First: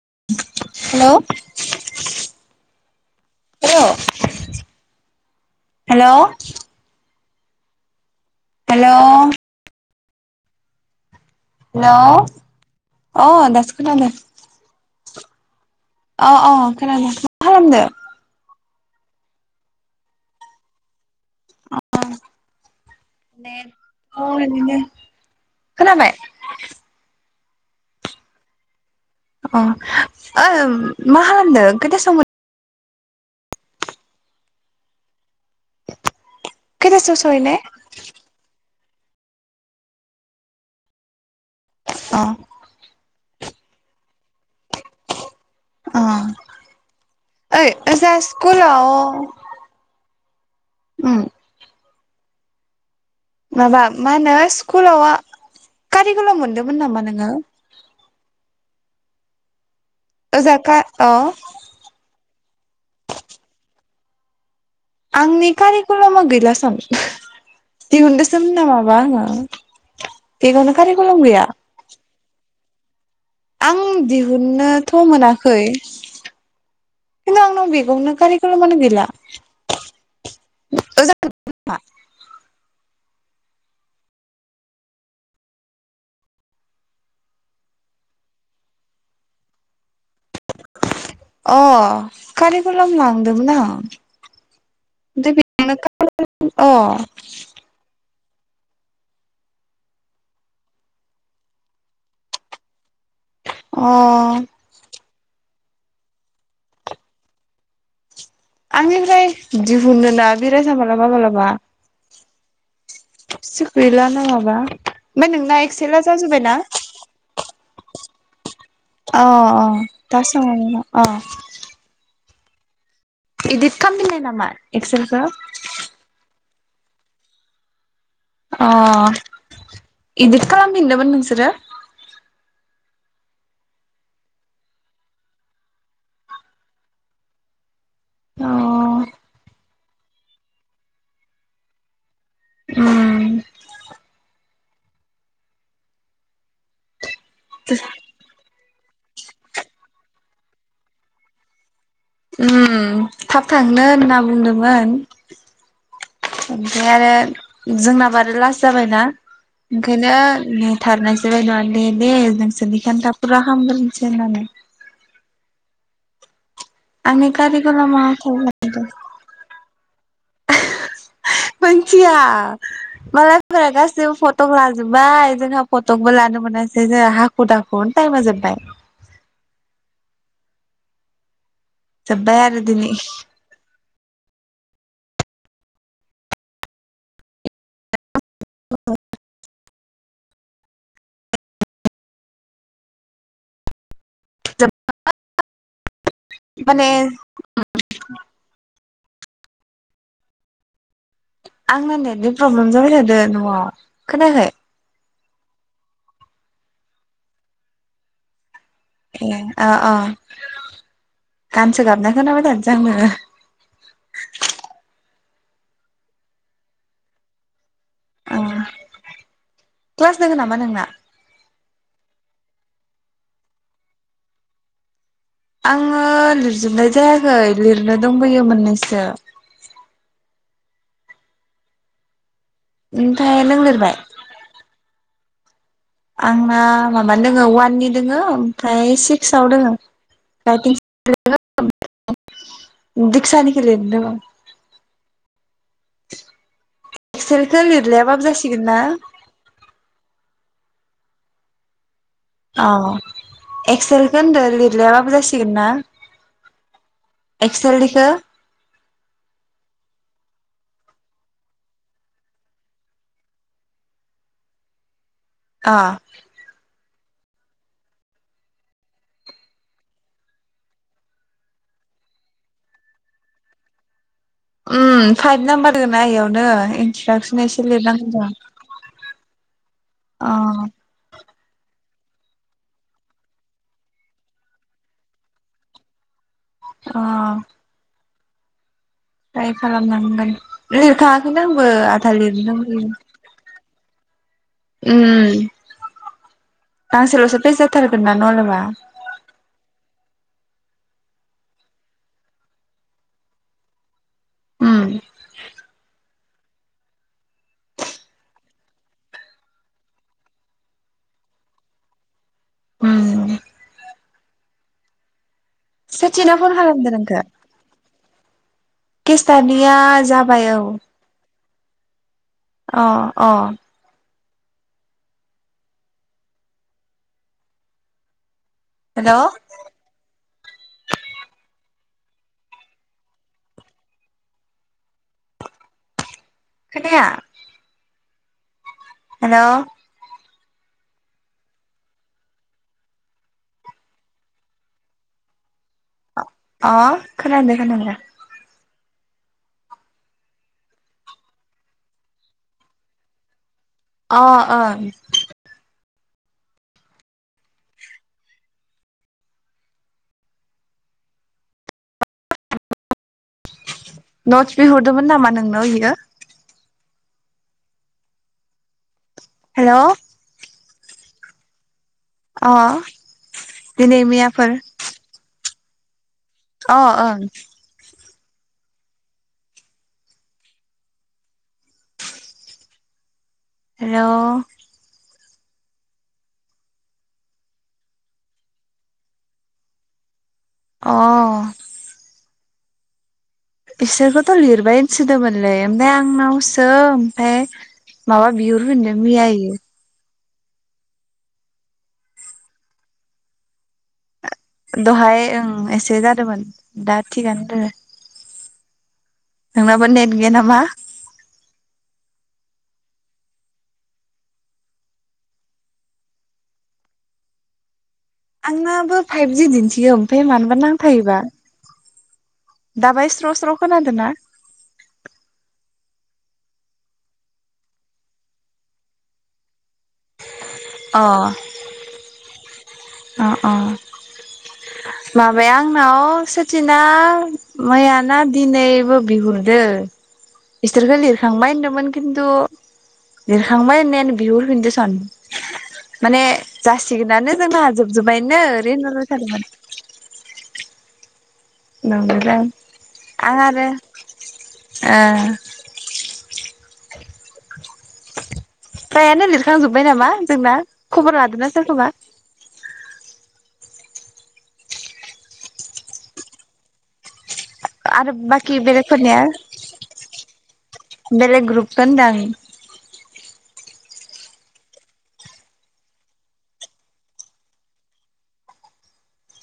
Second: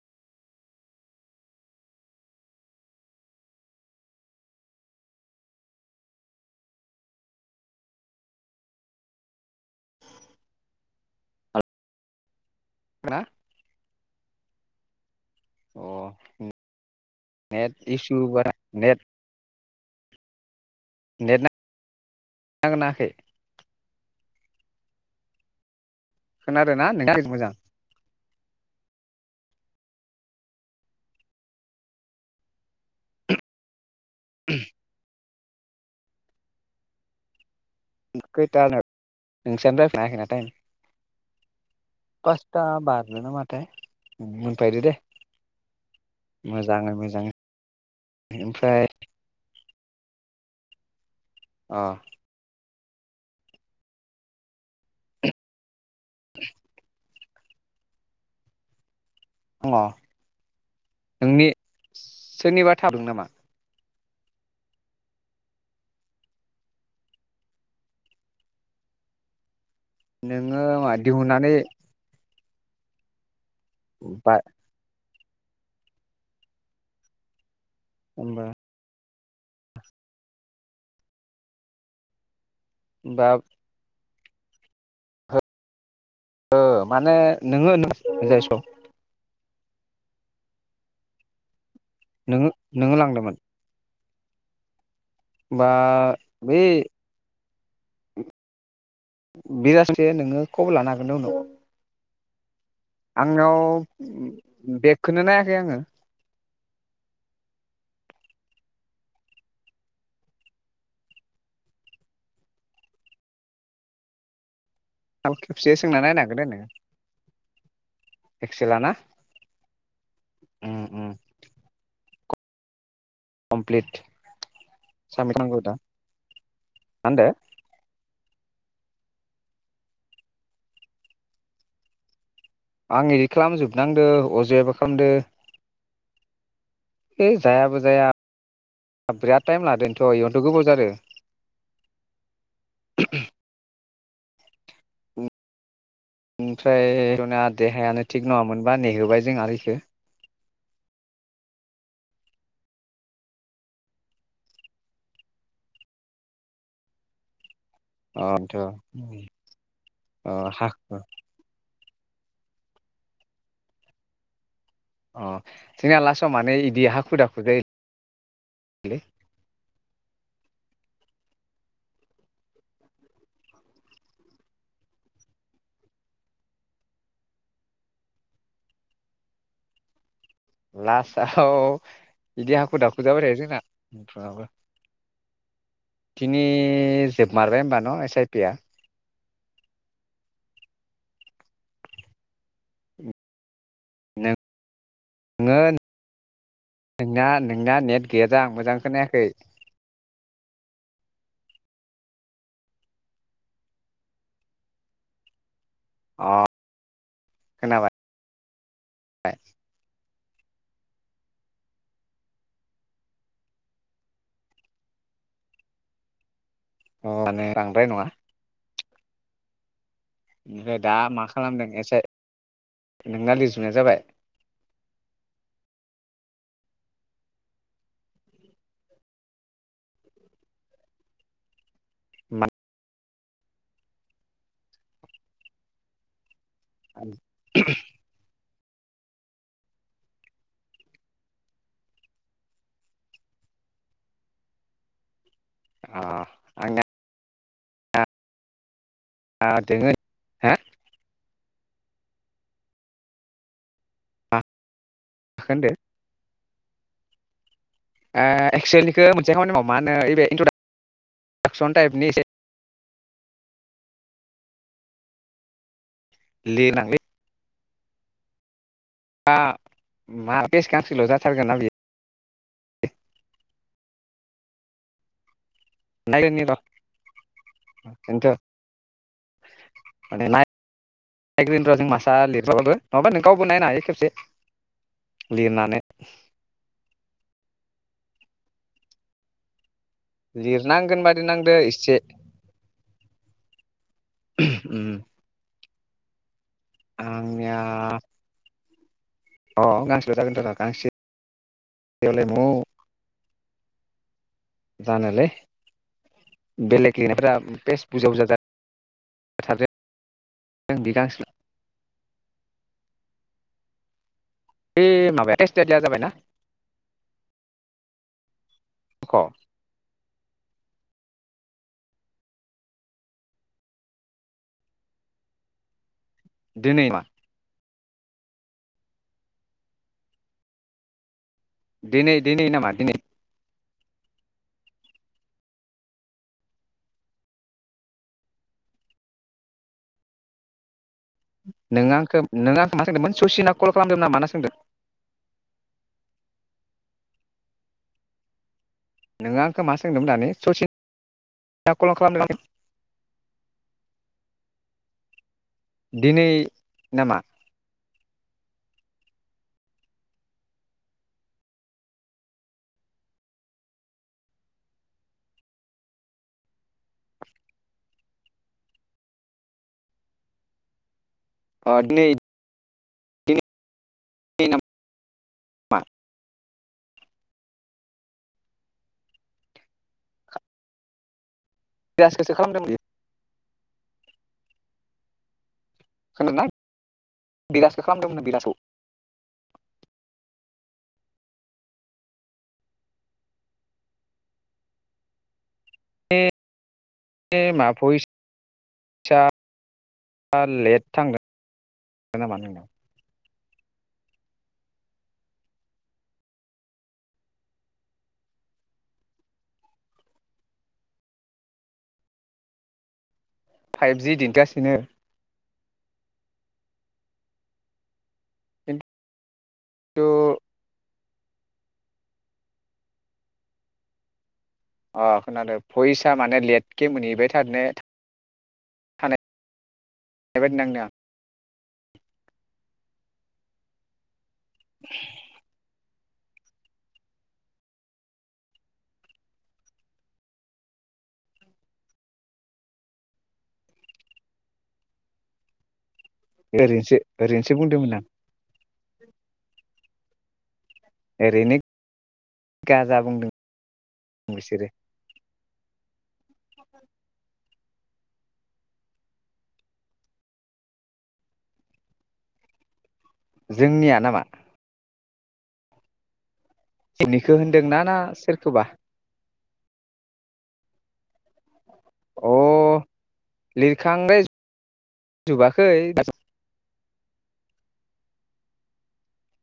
हेल' hello hello hello ना hello अ दासो खोनादों। अ अ खोनादों। मा नेट खालामदो? इसु बा नेट नेट नांगोना नाङाखै [unintelligible] खोनाबाय? खोनादोंना नोंथां [unintelligible] मोजां अ मा खालामदो खोथासं [unintelligible] [inaudible] खैदासोआव सहैनाय [unintelligible] अ फासथा बाथ नङा नाथाय मोनफैदो दे अ मोजाङै मोजाङै। ओइ ओजा ओमफ्राय स्कुलाव ओम अ माबा मा होनो स्कुलावा कारिगुलाव मोनदोंमोन नामा नोङो? दङ ओजाखा ओ नोंनि सोरनिबा थाबोदों नामा आंनि कारिकुलामा गैलासन दिहुनदोंसोम नामाबा आंङो नोङो मा दिहुननानै आं बा दिहुननोथ' मोना खै खिन्थु आंनाव बे गावनो होमबा कारिकलामानो गैला। [unintelligible] बा ओ माने नोङो [unintelligible] जाय सग अ नोङो कारिकलाम लांदोंमोन आं ओमफ्राय होमबा बेयावनो बे अ लासे नोङो खबर लानो हागोन दे उनाव आंनाव अ बेगखौनो नाया खै आङो। आंनिफ्राय दिहुनो ना बिरासा मालाबा मालाबा सोगैला ना माबा आं ओमफाय नोंना खेबसे सोंना एक्सेला नायनांगोन जाजोबबायना ओनो एक्सेलाना अ अ दा सों उम अ। उम इदिट कमप्लिट खालामफिनाय नामा एक्सेलखो साबमिट नांगौ दा मा होनदों अ इदित खालामफिनदोंमोन नोंसोरो आं इदित खालामजोबनांदो अजयाबो खालामदो। ओइ जायाबो जाया अ बिराद टाइम लादोंथ इयनोथ गोबाव जादों। उम ओमफ्राय बिना देहायानो थिग नङामोन बा नेहोबाय जों आरो इखो ओम थाब थांनो होनना बुंदोंमोन ओमफ्राय आरो जोंनाबो आरो अथ' लास्ट जाबायना ओंखायनो अ हाखु नेथारनायसै दे दे नोंसोरनिखौनो थाब फुरा खामगोनसै होननानै। अ जोंनिया लासाव माने इदि हाखु आंनि दाखु जायोलै कारिकलामा [unintelligible] मोनथिया मालायफोरा गासैबो फट'क लाजोबबाय जोंहा फट'बो लानो मोनासै जोंहा हाखु दाखुआवनो टाइमा जोबबाय। लासाव जोबबाय आरो दिनै दिनि जोबमारबाय होनबा न एस आइ पि आ? नो ङो माने नोंना नोंना नेट गैयादां मोजां खोनायाखै आंना नेटनि प्रब्लेम जाबाय थादों न'आव खोनायाखै? अ खोनाबाय ए अ अ गानसो गाबना खोनाबाय थादो जां नोङो? अ माने बांद्राय नङा अ क्लास दोङो नामा ओमफ्राय नोंना दा मा खालामदों एसे? नोंना लिसजुनाया जाबाय? आङो लिरजोबनाय जायाखै लिरनो दंबोयो मोननैसो। ओमफ्राय नों लिरबाय? आंना माबानि दोङो वाननि दोङो ओमफ्राय सिक्साव दोङो [unintelligible] दिक्सानि लिरनो दोङो। अ आंनिया एक्सेल लिरलाया बाबो जासिगोना? आ दोङो हो? अ एक्सेलखो होनदो माखौ लिरलियाबाबो जासिगोन ना? होनदों एक्सेलनिखौ ओ एक्सेलनिखो मोनसे खामानि माव मा होनो ओइबे इन्ट्र'दाकसन टाइपनि एसे अ लेनां लै बा मा पेज गांसेल' जाथारगोन ना बियो उम फाइभ नामबार दोङो ना‌ इयावनो नायग्रोनि र' इन्ट्रदाक्सन एसे लिरनांगोन जां बेनोथ' अ फिसा लिरबाबो नङाबा नों गावबो नायनो हायो खेबसे लिरनानै अ टाइप खालामनांगोन लिरनांगोन बादि लिरखाङाखैनो नांदो आंबो एसे आधा लिरनो दंबोयो। उम [inaudible] गांसेलसो फेस आंनिया जाथारगोन ना नलेबा अ गांसल जागोन थर गांसेयावलाय मौ उम जानोलै बेलेग लिरनायफोरा फेस बुरजा बुरजा जाबाय थादो बि गांसेल उम बै माबाया लै सेथिना फन खालामदो नोंखो? केेस स्टादिया जाबाय औ। अ अ। दिनै मा? हेलौ। दिनै दिनै नामा दिनै? खोनाया। हेलौ। नों आंखौ नों आंखौ मा सोंदोंमोन ससिना कल खालामदों नामा होनना सोंदों? अ खोनादों खोनादों। नोङो आंखौ मा सोंदोंमोन दानि ससिना कल खालामदों। अ अ। दिनै नामा? नटस बिहरदोंमोन नामा नोंनाव इयो? हेलौ। अ दिनै अ। दिनै दिनै मैयाफोर। [unintelligible] अ ओ। बे आसियासो खालामदों [unintelligible] हेल'। खोनादोंना बिलासियाव खालामदोंमोन बिलासियाव। अ। इसोरखौथ' लिरबाय होनसोदोंमोनलै ओमफ्राय आंनावसो सो ओमफ्राय ए मा भइसआ माबा बिहुर होनदों मैया इयो। लेट थांदों थांदों नामा। दहाय ओं एसे जादोंमोन दा थिगानो दङ। नोंनाबो नेट गैया नामा? फाइभजि दिन्थिगासिनो। आंनाबो फाइभजि दिन्थियो ओमफाय खिन्थु मानबा नांथायोबा। दाबाय स्र' स्र' खोनादों ना? अ खोनादों फैसा माने लेटके मोनहैबाय थार ने। बेबायदि नांदों। अ अ अ। माबाया आंनाव। सचिना मैयाना दिनैबो बिहरदो। इसोरखौ लिरखांबाय होनदोंमोन खिन्थु लिरखांबाइ होननायानो बिहरफिन्दों स माने ओरैनोसो जासिगोनानो ओरैनोसो जोंहा बुंदोंमोन आं जोबजोब्बायनो। दे होनहरबाय थादोंमोन। ओरैनो नंदोंदां गाजा बुंदों आं आरो बिसोरो ओ फ्रायानो लिरखांजोब्बाय नामा जोंना खबर लादोंना सोरखौबा? जोंनिया नामा? [unintelligible] ना आरो बाखि सोरखौबा बेलेगफोरनिया? बेलग ग्रुप [unintelligible] लिरखांद्राय जोबाखै।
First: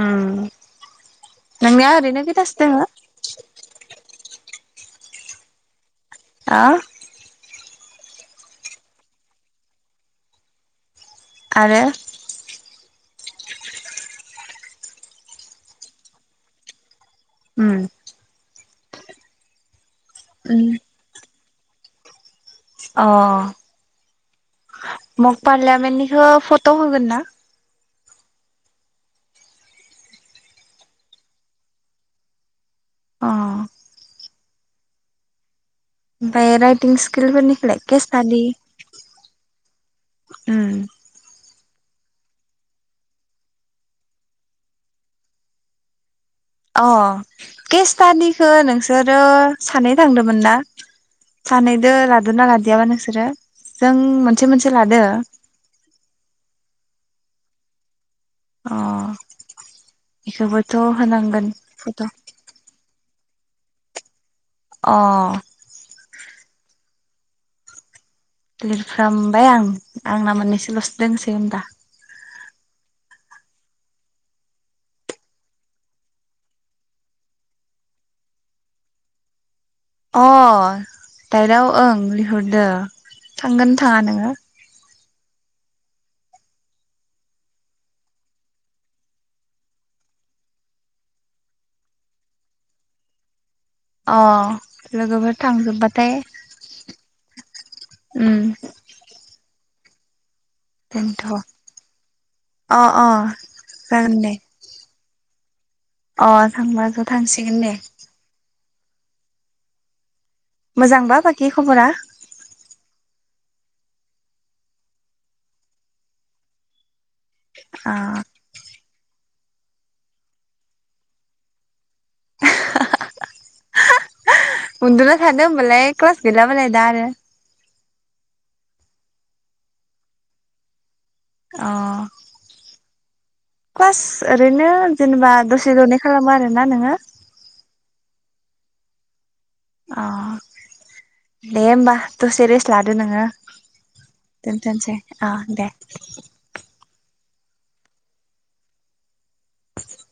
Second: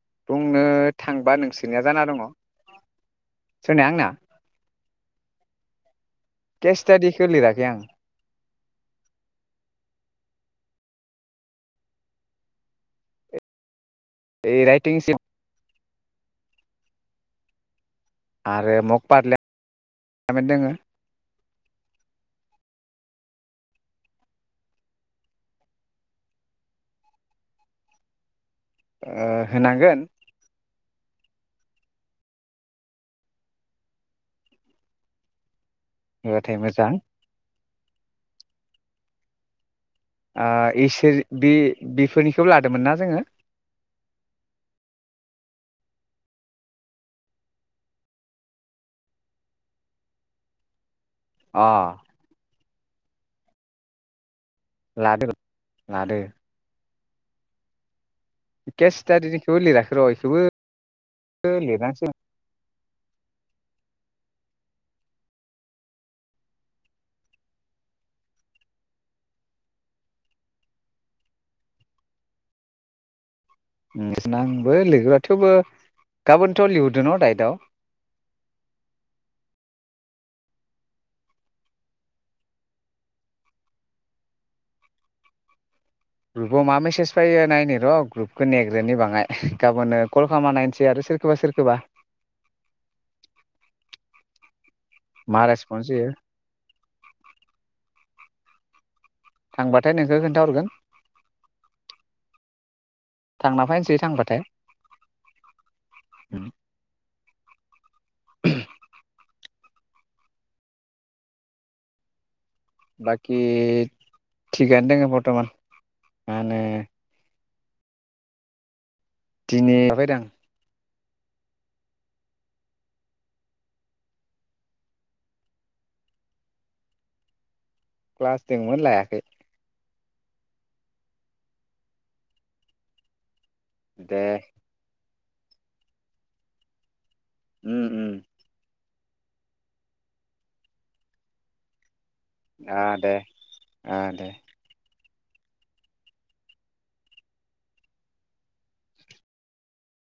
उम बुंनो था नोंनिया ओरैनो खैथासो हो सोरनिया आंना? ओ केस स्टाडिखो लिराखै आं। आरो बे राइटिं सिब उम आरो मग पार्ला यामेन उम दोङो अ मप पार्लियामेन्टनिखो फट' होगोन ना ओ होनांगोन अ ओमफाय होबाथाय मोजां राइटिं स्किलफोरनि खोलाय केस थाडि आ इसोर बि बिफोरनिखौ लादोंमोन ना जोङो अ केेस्टानिखो नोंसोरो सानै थांदोंमोन ना अ सानैदो लादोना लाद- दियाबा नोंसोरो जों मोन- लादों लादों अ केष्टादिनिखौबो लिराखै र' इखोबो बेखौबोथ' होनांगोन फट' लिरनांसिगोन अ लिरफ्रामबाय आं आंना मोननैसल'सो दोनसै होमबा आंबो लिरगोर' थेवबो गाबोनथ' लिहरदो न दाइटआव अ दाइराव ओं लिहरदो थांगोन थाङा नोङो ग्रुपाव मा मेसेज फैयो नायनो र' ग्रुपखो नेग्रोनि बाङाय गाबोननो कल खालामना नायसै आरो सोरखोबा सोरखोबा अ लोगोफोर रेसपन्स होयो थांजोबबाथाय उम थांबाथाय नोंखो खोन मानथ' अ अ थांना फैनोसै जागोन दे थांबाथाय अ थांबा ज थांसिगोन दे उम मोजांबा बाकि खबरा बाखि थिगानो दोङो बर्तमान माने आ दिनि हाबायदां उन्दुना थादो होमबालाय क्लास गैलाबालाय दा आरो क्लास दोंमोन लायाखै अ दे [unintelligible] ओरैनो जेनेबा दसे दनै खालामो आरोना नोङो? ओम ओम अ दे होमबा। दसे रेस्ट आ लादो दे नोङो आ दे दोनथ'नोसै। अ दे